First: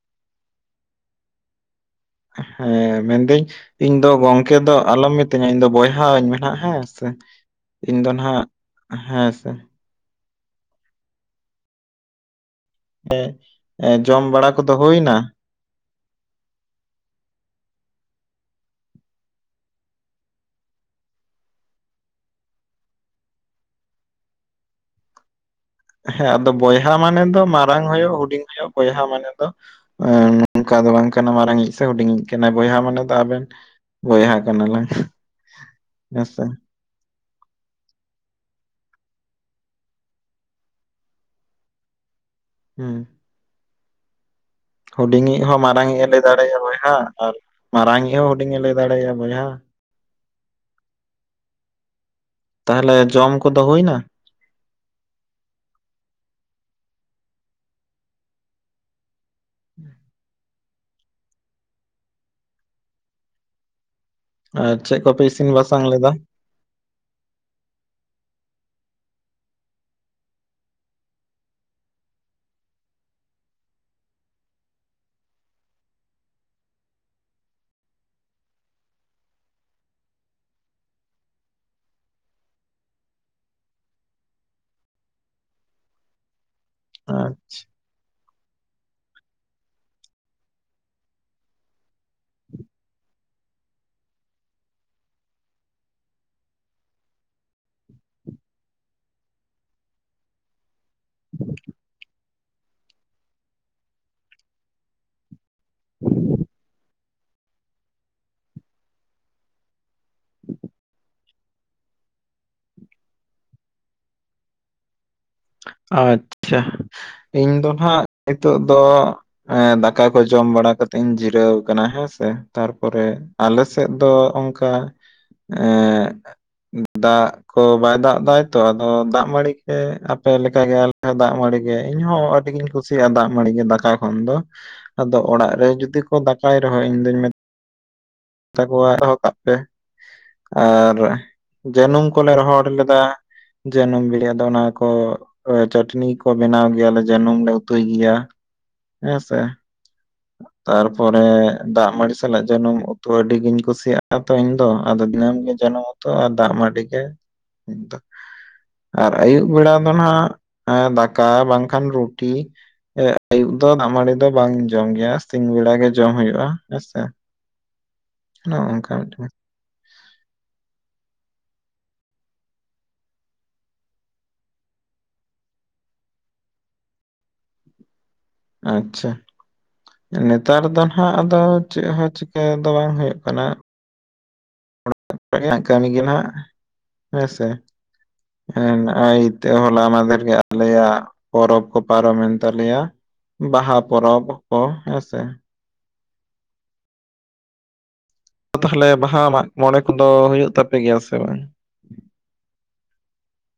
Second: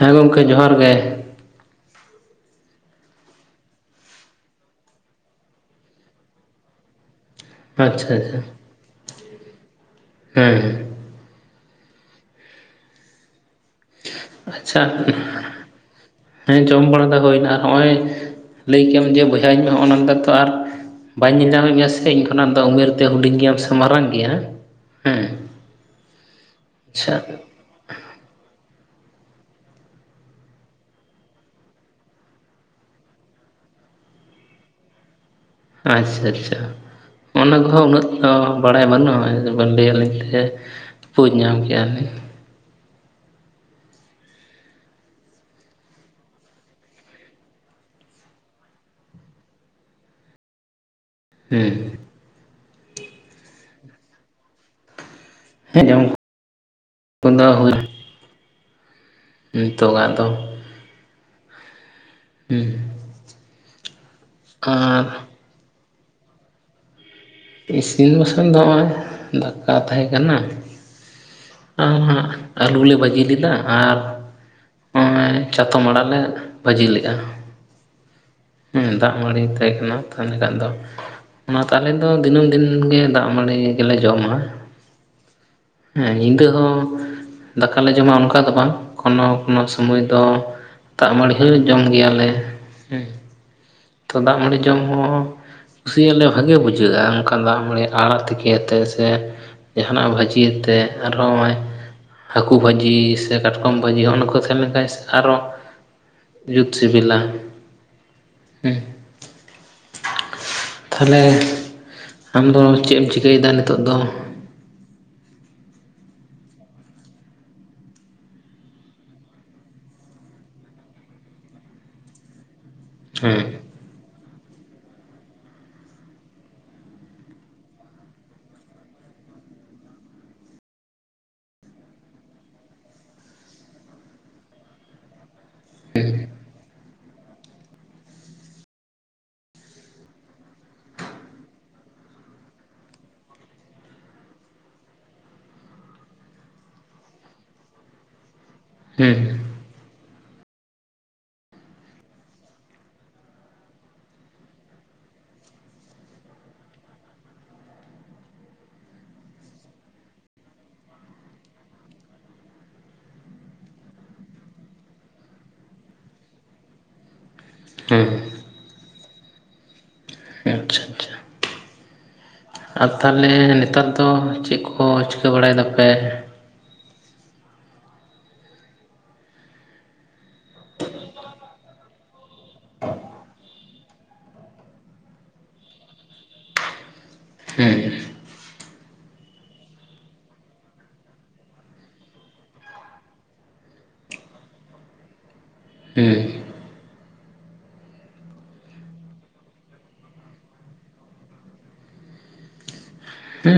ᱦᱮᱸ ᱜᱚᱢᱠᱮ ᱡᱚᱦᱟᱨ ᱜᱮ ᱾ ᱦᱮᱸ ᱢᱮᱱ ᱫᱟᱹᱧ ᱤᱧ ᱫᱚ ᱜᱚᱝᱠᱮ ᱫᱚ ᱟᱞᱚᱢ ᱢᱤᱛᱟᱹᱧᱟ ᱤᱧ ᱫᱚ ᱵᱚᱭᱦᱟ ᱟᱧ ᱢᱮ ᱦᱮᱸ ᱥᱮ ᱤᱧ ᱫᱚ ᱟᱪᱪᱷᱟ ᱱᱟᱜ ᱦᱮᱸ ᱥᱮ ᱦᱮᱸᱻ ᱾ ᱮ ᱡᱚᱢ ᱵᱟᱲᱟ ᱠᱚᱫᱚ ᱟᱪᱪᱷᱟ ᱦᱩᱭᱱᱟ ᱦᱮᱸ ᱡᱚᱢ ᱵᱟᱲᱟ ᱫᱚ ᱦᱩᱭᱱᱟ ᱟᱨ ᱱᱚᱜᱼᱚᱭ ᱞᱟᱹᱭ ᱠᱮ ᱟᱢ ᱡᱮ ᱵᱚᱭᱦᱟ ᱤᱧ ᱱᱚᱜᱼᱚᱭ ᱚᱱᱟᱠᱟ ᱛᱚ ᱟᱨ ᱵᱟᱹᱧ ᱧᱮᱞ ᱧᱟᱢᱮᱫ ᱢᱮᱭᱟ ᱥᱮ ᱤᱧ ᱠᱷᱚᱱᱟᱜ ᱫᱚ ᱩᱢᱮᱨ ᱛᱮ ᱦᱩᱰᱤᱧ ᱜᱮᱭᱟᱢ ᱥᱮ ᱢᱟᱨᱟᱝ ᱜᱮᱭᱟ ᱦᱮᱸ ᱦᱮᱸ ᱟᱫᱚ ᱵᱚᱭᱦᱟ ᱢᱟᱱᱮ ᱟᱪᱪᱷᱟ ᱫᱚ ᱢᱟᱨᱟᱝ ᱦᱩᱭᱩᱜ ᱦᱩᱰᱤᱧ ᱦᱩᱭᱩᱜ ᱵᱚᱭᱦᱟ ᱢᱟᱱᱮ ᱫᱚ ᱱᱚᱝᱠᱟ ᱫᱚ ᱵᱟᱝ ᱠᱟᱱᱟ ᱢᱟᱨᱟᱝᱤᱡ ᱥᱮ ᱦᱩᱰᱤᱧᱤᱡ ᱠᱟᱱᱟ ᱵᱚᱭᱦᱟ ᱢᱟᱱᱮ ᱫᱚ ᱟᱵᱮᱱ ᱵᱚᱭᱦᱟ ᱠᱟᱱᱟ ᱞᱟᱝ ᱟᱪᱷᱟ ᱟᱪᱷᱟ ᱾ ᱚᱱᱟ ᱠᱚᱦᱚᱸ ᱩᱱᱟᱹᱜ ᱵᱟᱲᱟᱭ ᱵᱟᱹᱱᱩᱜᱼᱟ ᱞᱟᱹ ᱟᱹᱞᱤᱧ ᱛᱮ ᱵᱩᱡᱽ ᱧᱟᱢ ᱠᱮᱭᱟ ᱞᱮ ᱦᱮᱸ ᱦᱩᱰᱤᱧᱤᱡ ᱦᱚᱸ ᱢᱟᱨᱟᱝᱤᱡ ᱮ ᱞᱟᱭ ᱫᱟᱲᱮᱭᱟᱜᱼᱟ ᱵᱚᱭᱦᱟ ᱢᱟᱨᱟᱝ ᱤᱡ ᱦᱚᱸ ᱦᱩᱰᱤᱧ ᱤᱡ ᱮ ᱞᱟᱹᱭ ᱫᱟᱲᱮ ᱟᱭᱟ ᱵᱚᱭᱦᱟ ᱦᱩᱸ ᱛᱟᱦᱚᱞᱮ ᱡᱚᱢ ᱠᱚᱫᱚ ᱦᱩᱭ ᱮᱱᱟ ᱾ ᱦᱮᱸ ᱡᱚᱢ ᱠᱚᱫᱚ ᱦᱩᱭ [inaudible] ᱱᱤᱛᱚᱜᱟᱜ ᱫᱚ ᱦᱩᱸ ᱟᱨ ᱪᱮᱫ ᱠᱚᱯᱮ ᱤᱥᱤᱱ ᱵᱟᱥᱟᱝ ᱞᱮᱫᱟ? ᱤᱥᱤᱱ ᱵᱟᱥᱟᱝ ᱫᱚ ᱱᱚᱜᱼᱚᱭ ᱫᱟᱠᱟ ᱛᱟᱦᱮᱸ ᱠᱟᱱᱟ ᱾ ᱟᱨ ᱦᱟᱸᱜ ᱟᱹᱞᱩ ᱞᱮ ᱵᱟᱹᱡᱤᱞ ᱞᱮᱫᱟ ᱟᱨ ᱱᱚᱜᱼᱚᱭ ᱪᱟᱛᱚᱢ ᱟᱲᱟᱜ ᱞᱮ ᱵᱷᱟᱹᱡᱤ ᱞᱮᱜᱼᱟ ᱾ ᱦᱮᱸ ᱫᱟᱜ ᱢᱟᱹᱲᱤ ᱛᱟᱦᱮᱸ ᱠᱟᱱᱟ ᱛᱟᱦᱚᱞᱮ ᱠᱷᱟᱱ ᱫᱚ ᱚᱱᱟᱛᱮ ᱟᱞᱮ ᱫᱚ ᱫᱚ ᱫᱤᱱᱟᱹᱢ ᱫᱤᱱ ᱜᱮ ᱫᱟᱜ ᱢᱟᱹᱲᱤ ᱜᱮᱞᱮ ᱡᱚᱢᱟ ᱦᱮᱸ ᱧᱤᱫᱟᱹ ᱦᱚᱸ ᱫᱟᱠᱟ ᱵᱟᱞᱮ ᱡᱚᱢᱟ ᱚᱱᱠᱟ ᱫᱚ ᱵᱟᱝ ᱠᱳᱱᱳ ᱠᱳᱱᱳ ᱥᱚᱢᱚᱭ ᱫᱚ ᱫᱟᱜ ᱢᱟᱹᱲᱤ ᱦᱚᱸ ᱡᱚᱢ ᱜᱮᱭᱟᱞᱮ ᱦᱮᱸ ᱛᱚ ᱫᱟᱜ ᱢᱟᱹᱰᱤ ᱡᱚᱢ ᱦᱚᱸ ᱠᱩᱥᱤᱭᱟᱜ ᱞᱮ ᱵᱷᱟᱜᱮ ᱵᱩᱡᱷᱟᱹᱜᱼᱟ ᱚᱱᱠᱟ ᱫᱟᱜ ᱢᱟᱹᱲᱤ ᱟᱲᱟᱜ ᱛᱤᱠᱤᱭᱟᱛᱮ ᱥᱮ ᱡᱟᱦᱟᱱᱟᱜ ᱵᱷᱟᱹᱡᱤᱭᱟ ᱛᱮ ᱟᱨᱦᱚᱸ ᱱᱚᱜᱼᱚᱭ ᱦᱟᱹᱠᱩ ᱵᱷᱟᱹᱡᱤ ᱥᱮ ᱠᱟᱴᱠᱚᱢ ᱵᱷᱟᱹᱡᱤ ᱦᱚᱜᱼ ᱱᱟ ᱠᱚ ᱛᱟᱦᱮᱸ ᱞᱮᱱᱠᱷᱟᱱ ᱥᱮ ᱟᱨᱚ ᱡᱩᱛ ᱥᱤᱵᱤᱞᱟ ᱦᱮᱸ ᱛᱟᱦᱚᱞᱮ ᱟᱢ ᱫᱚ ᱪᱮᱫ ᱮᱢ ᱪᱤᱠᱟᱹᱭᱮᱫᱟ ᱱᱤᱛᱚᱜ ᱫᱚ? ᱟᱪᱪᱷᱟ ᱤᱧ ᱫᱚ ᱱᱟᱜ ᱱᱤᱛᱚᱜ ᱫᱚ ᱮ ᱫᱟᱠᱟ ᱠᱚ ᱡᱚᱢ ᱵᱟᱲᱟ ᱠᱟᱛᱮ ᱤᱧ ᱡᱤᱨᱟᱹᱣ ᱟᱠᱟᱱᱟ ᱦᱮᱸ ᱥᱮ ᱛᱟᱨᱯᱚᱨᱮ ᱦᱮᱸ ᱟᱞᱮ ᱟᱞᱮ ᱥᱮᱫ ᱫᱚ ᱚᱱᱠᱟ ᱮ ᱫᱟᱜ ᱠᱚ ᱵᱟᱭ ᱫᱟᱜ ᱫᱟ ᱛᱚ ᱟᱫᱚ ᱫᱟᱜ ᱢᱟᱹᱲᱤ ᱜᱮ ᱟᱯᱮ ᱞᱮᱠ ᱜᱮ ᱫᱟᱜ ᱢᱟᱹᱲᱤ ᱜᱮ ᱤᱧᱦᱚᱸ ᱟᱹᱰᱤ ᱜᱤᱧ ᱠᱩᱥᱤᱭᱟᱜᱼᱟ ᱫᱟᱜ ᱢᱟᱹᱲᱤ ᱜᱮ ᱫᱟᱠᱟ ᱠᱷᱚᱱ ᱫᱚ ᱟᱫᱚ ᱚᱲᱟᱜ ᱨᱮ ᱡᱩᱫᱤ ᱠᱚ ᱫᱟᱠᱟᱭ ᱨᱮᱦᱚᱸ ᱤᱧ ᱫᱩᱧ ᱢᱮᱛ ᱛᱟᱯᱚᱨ ᱫᱚᱦᱚ ᱠᱟᱜ ᱜᱮ ᱟᱨ ᱡᱟᱹᱱᱩᱢ ᱠᱚᱞᱮ ᱨᱚᱦᱚᱲ ᱞᱮᱫᱟ ᱡᱟᱹᱱᱩᱢ ᱵᱤᱞᱤᱭᱟ ᱫᱚ ᱚᱱᱟ ᱠᱚ ᱪᱟᱹᱴᱱᱤ ᱠᱚ ᱵᱮᱱᱟᱣ ᱜᱮᱭᱟᱞᱮ ᱡᱟᱹᱱᱩᱢ ᱞᱮ ᱩᱛᱩᱭ ᱜᱮᱭᱟ ᱦᱮᱸ ᱥᱮ ᱛᱟᱨᱯᱚᱨᱮ ᱫᱟᱜ ᱢᱟᱹᱲᱤ ᱥᱟᱞᱟᱜ ᱡᱟᱹᱱᱢ ᱩᱛᱩ ᱟᱹᱰᱤᱜᱤᱧ ᱠᱩᱥᱤᱭᱟᱜᱼᱟ ᱛᱚ ᱤᱧ ᱫᱚ ᱟᱫᱚ ᱫᱤᱱᱟᱹᱢ ᱜᱮ ᱡᱟᱱᱩᱢ ᱩᱛᱩ ᱟᱨ ᱫᱟᱜ ᱢᱟᱺᱰᱤ ᱜᱮ ᱤᱧ ᱫᱚ ᱟᱨ ᱟᱹᱭᱩᱵ ᱵᱮᱲᱟ ᱫᱚ ᱱᱟᱜ ᱫᱟᱠᱟ ᱵᱟᱝᱠᱷᱟᱱ ᱨᱩᱴᱤ ᱟᱹᱭᱩᱵ ᱫᱚ ᱫᱟᱜ ᱢᱟᱹᱰᱤ ᱫᱚ ᱵᱟᱝ ᱡᱚᱢ ᱜᱮᱭᱟ ᱥᱤᱧ ᱵᱮᱲᱟ ᱜᱮ ᱡᱚᱢ ᱦᱩᱭᱩᱜᱼᱟ ᱦᱮᱸᱥᱮ ᱦᱩᱸ ᱱᱚᱝᱠᱟ ᱢᱤᱫᱴᱮᱱ ᱟᱪᱪᱷᱟ ᱟᱪᱪᱷᱟ ᱾ ᱟᱨ ᱛᱟᱦᱚᱞᱮ ᱱᱮᱛᱟᱨ ᱫᱚ ᱪᱮᱫ ᱠᱚ ᱪᱤᱠᱟᱹ ᱵᱟᱲᱟᱭ ᱫᱟᱯᱮ! ᱟᱪᱪᱷᱟ᱾ ᱱᱮᱛᱟᱨ ᱫᱚ ᱱᱟᱜ ᱟᱫᱚ ᱪᱮᱜ ᱦᱚᱸ ᱪᱤᱠᱟᱹ ᱫᱚ ᱵᱟᱝ ᱦᱳᱭᱳᱜ ᱠᱟᱱᱟ ᱚᱲᱟᱜ ᱠᱚᱨᱮᱱᱟᱜ ᱠᱟᱹᱢᱤ ᱜᱮ ᱱᱟᱸᱜ ᱦᱮᱸ ᱥᱮ ᱦᱮᱸ ᱱᱚᱜᱼᱚᱭ ᱛᱚ ᱦᱚᱞᱟ ᱢᱟᱸᱫᱷᱮᱨ ᱜᱮ ᱟᱞᱮᱭᱟᱜ ᱯᱚᱨᱚᱵᱽ ᱠᱚ ᱯᱟᱨᱚᱢᱮᱱ ᱛᱟᱞᱮᱭᱟ ᱵᱟᱦᱟ ᱯᱚᱨᱚᱵᱽ ᱠᱚ ᱦᱮᱸᱥᱮ ᱦᱩᱸ ᱛᱟᱦᱚᱞᱮ ᱵᱟᱦᱟ ᱢᱟᱜ ᱢᱚᱬᱮ ᱠᱚᱫᱚ ᱦᱩᱭᱩᱜ ᱛᱟᱯᱮ ᱜᱮᱭᱟ ᱥᱮ ᱵᱟᱝ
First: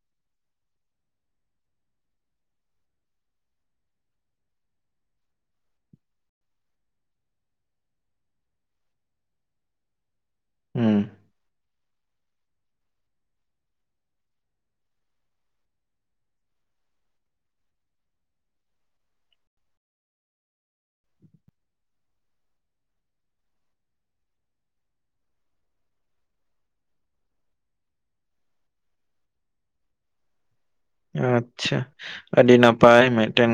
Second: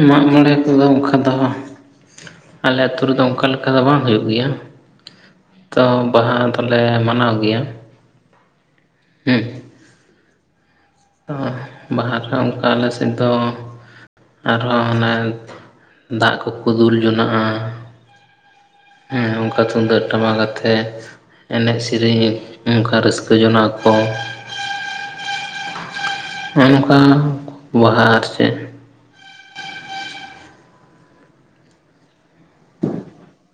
ᱢᱟᱜ ᱢᱚᱬᱮ ᱠᱚᱫᱚ ᱚᱝᱠᱟ ᱫᱚ ᱟᱞᱮ ᱟᱹᱛᱩ ᱨᱮᱫᱚ ᱚᱝᱠᱟ ᱞᱮᱠᱟ ᱫᱚ ᱵᱟᱝ ᱦᱩᱭᱩᱜ ᱜᱮᱭᱟ ᱛᱚ ᱵᱟᱦᱟ ᱫᱚᱞᱮ ᱢᱟᱱᱟᱣ ᱜᱮᱭᱟ ᱦᱩᱸ ᱦᱮᱸ ᱵᱟᱦᱟ ᱨᱮ ᱚᱱᱠᱟ ᱟᱞᱮ ᱥᱮᱫ ᱫᱚ ᱟᱨᱦᱚᱸ ᱦᱟᱱᱮ ᱫᱟᱜ ᱠᱚᱠᱚ ᱫᱩᱞ ᱡᱚᱱᱟᱜᱼᱟ ᱦᱩᱸ ᱚᱝᱠᱟ ᱛᱩᱢᱫᱟᱜ ᱴᱟᱢᱟᱠ ᱟᱛᱮᱜ ᱮᱱᱮᱡ ᱥᱮᱨᱮᱧ ᱚᱝᱠᱟ ᱨᱟᱹᱥᱠᱟᱹ ᱡᱚᱱᱟᱜ ᱟᱠᱚ ᱦᱚᱸᱜᱼ ᱱᱚᱝᱠᱟ ᱵᱚᱦᱟ ᱟᱨ ᱪᱮᱫ ᱟᱪᱪᱷᱟ ᱟᱹᱰᱤ ᱱᱟᱯᱟᱭ ᱢᱮᱫᱴᱮᱱ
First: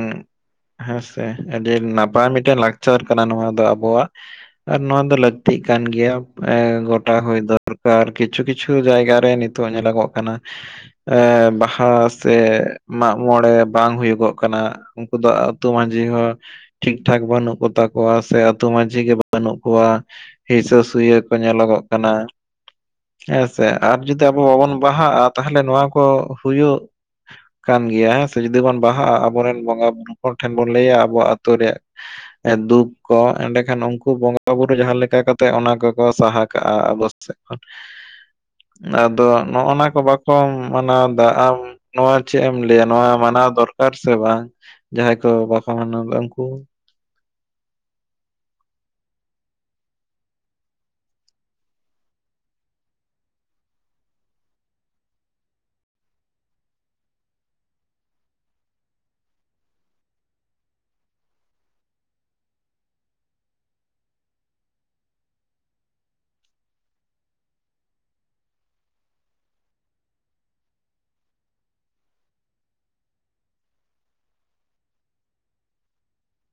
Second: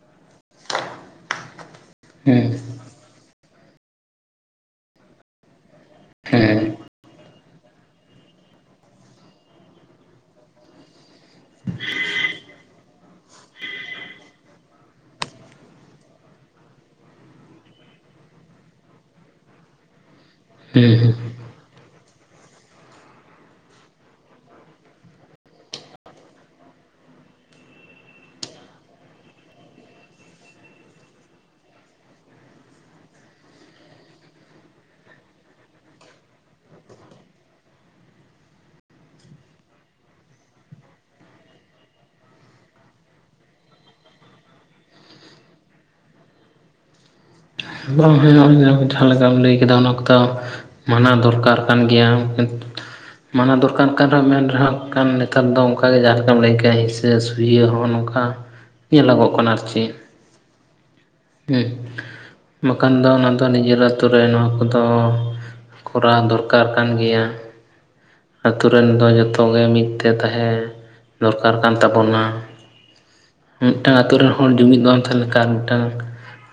ᱦᱮᱸᱥᱮ ᱟᱹᱰᱤ ᱱᱟᱯᱟᱭ ᱦᱮᱸ ᱢᱤᱫᱴᱮᱱ ᱞᱟᱠᱪᱟᱨ ᱠᱟᱱᱟ ᱱᱚᱣᱟ ᱫᱚ ᱟᱵᱚᱣᱟᱜ ᱟᱨ ᱱᱚᱶᱟ ᱫᱚ ᱞᱟᱹᱠᱛᱤᱜ ᱠᱟᱱ ᱜᱮᱭᱟ ᱦᱮᱸ ᱮᱸ ᱜᱚᱴᱟ ᱦᱳᱭ ᱫᱚᱨᱠᱟᱨ ᱠᱤᱪᱷᱩ ᱠᱤᱪᱷᱩ ᱡᱟᱭᱜᱟ ᱨᱮ ᱱᱤᱛ ᱱᱤᱛᱚᱜ ᱧᱮᱞᱚᱜᱚᱜ ᱠᱟᱱᱟ ᱵᱟᱦᱟ ᱥᱮ ᱢᱟᱜ ᱢᱚᱲᱮ ᱵᱟᱝ ᱦᱩᱭᱩᱜᱚᱜ ᱠᱟᱱᱟ ᱩᱱᱠᱩ ᱫᱚ ᱟᱹᱛᱩ ᱢᱟᱺᱡᱷᱤ ᱦᱚᱸ ᱴᱷᱤᱠ ᱴᱷᱟᱠ ᱵᱟᱹᱱᱩᱜ ᱠᱚ ᱛᱟᱠᱚᱣᱟ ᱥᱮ ᱟᱛᱳ ᱢᱟᱺᱡᱷᱤ ᱜᱮ ᱵᱟᱹᱱᱩᱜ ᱠᱚᱣᱟ ᱦᱤᱥᱟᱹ ᱦᱮᱸ ᱦᱮᱸ ᱥᱩᱭᱟᱹ ᱠᱚ ᱧᱮᱞᱚᱜᱚᱜ ᱠᱟᱱᱟ ᱦᱮᱸ ᱥᱮ ᱟᱨ ᱡᱩᱫᱤ ᱟᱵᱚ ᱵᱟᱵᱚᱱ ᱵᱟᱦᱟᱜᱼᱟ ᱛᱟᱦᱚᱞᱮ ᱱᱚᱣᱟ ᱠᱚ ᱦᱩᱭᱩᱜ ᱠᱟᱱ ᱜᱮᱭᱟ ᱦᱮᱸᱥᱮ ᱡᱩᱫᱤ ᱵᱚᱱ ᱵᱟᱦᱟᱜᱼᱟ ᱟᱵᱚᱨᱮᱱ ᱵᱚᱸᱜᱟ ᱵᱩᱨᱩ ᱠᱚ ᱴᱷᱮᱱ ᱵᱚᱱ ᱞᱮᱭᱟ ᱟᱵᱚ ᱟᱹᱛᱳ ᱨᱮᱭᱟᱜ ᱫᱩᱠ ᱠᱚ ᱮᱸᱰᱮᱠᱷᱟᱱ ᱩᱱᱠᱩ ᱵᱚᱸᱜᱟ ᱵᱩᱨᱩ ᱡᱟᱦᱟᱸ ᱞᱮᱠᱟ ᱠᱟᱛᱮᱜ ᱚᱱᱟ ᱠᱚᱠᱚ ᱥᱟᱦᱟ ᱠᱟᱜᱼᱟ ᱟᱵᱳ ᱥᱮᱫᱽᱠᱷᱚᱱ [inaudible] ᱟᱫᱚ ᱱᱚᱜ ᱱᱟ ᱠᱚ ᱵᱟᱠᱚ ᱢᱟᱱᱟᱣ ᱫᱟ ᱟᱢ ᱱᱚᱣᱟ ᱪᱮᱜ ᱮᱢ ᱞᱟᱹᱭᱟ ᱱᱚᱣᱟ ᱢᱟᱱᱟᱣ ᱫᱚᱨᱠᱟᱨ ᱥᱮ ᱵᱟᱝ ᱡᱟᱦᱟᱸᱭ ᱠᱚ ᱵᱟᱠᱚ ᱢᱟᱱᱟᱣᱫᱟ ᱩᱱᱠᱩ ᱵᱟᱝ ᱦᱩᱭᱩᱜᱼᱟ ᱡᱟᱦᱟᱸ ᱞᱮᱠᱟᱢ ᱞᱮᱭ ᱠᱮᱫᱟ ᱩᱱᱟ ᱠᱚᱫᱚ ᱢᱟᱱᱟᱣ ᱫᱚᱨᱠᱟᱨ ᱠᱟᱱ ᱜᱮᱭᱟ᱾ ᱢᱟᱱᱟᱣ ᱫᱚᱨᱠᱟᱨ ᱠᱟᱱ ᱨᱮᱦᱚᱸ ᱢᱮᱱ ᱨᱮᱦᱚᱸ ᱠᱟᱱ ᱱᱮᱛᱟᱨ ᱫᱚ ᱚᱝᱠᱟᱜᱮ ᱡᱟᱦᱟᱸ ᱞᱮᱠᱟᱢ ᱞᱮᱭ ᱠᱮᱜᱼᱟ ᱥᱮ ᱥᱩᱭᱟᱹ ᱦᱚᱸ ᱱᱚᱝᱠᱟ ᱧᱮᱞᱚᱜᱚᱜ ᱠᱟᱱᱟ ᱟᱨ ᱪᱮᱫ [unintelligible] ᱵᱟᱠᱷᱟᱱ ᱫᱚ ᱚᱱᱟ ᱫᱚ ᱱᱤᱡᱮᱨ ᱟᱛᱳ ᱨᱮ ᱱᱚᱣᱟ ᱠᱚᱫᱚ ᱠᱚᱨᱟᱣ ᱫᱚᱨᱠᱟᱨ ᱠᱟᱱ ᱜᱮᱭᱟ ᱟᱛᱩ ᱨᱮᱱ ᱫᱚ ᱡᱚᱛᱚ ᱜᱮ ᱢᱤᱫ ᱛᱮ ᱛᱟᱦᱮᱸ ᱫᱚᱨᱠᱟᱨ ᱠᱟᱱ ᱛᱟᱵᱚᱱᱟ ᱢᱤᱫᱴᱟᱝ ᱟᱛᱳ ᱨᱮᱱ ᱦᱚᱲ ᱡᱩᱢᱤᱫ ᱵᱟᱢ ᱛᱟᱦᱮᱞᱮᱠᱷᱟᱱ ᱢᱤᱫᱴᱟᱝ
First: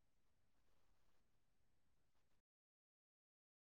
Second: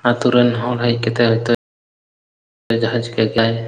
ᱟᱛᱳ ᱨᱮᱱ ᱦᱚᱲ ᱦᱮᱡ ᱠᱟᱛᱮ ᱦᱳᱭ ᱛᱚ ᱡᱟᱦᱟ ᱪᱤᱠᱟᱹᱜ ᱜᱮᱭᱟᱭ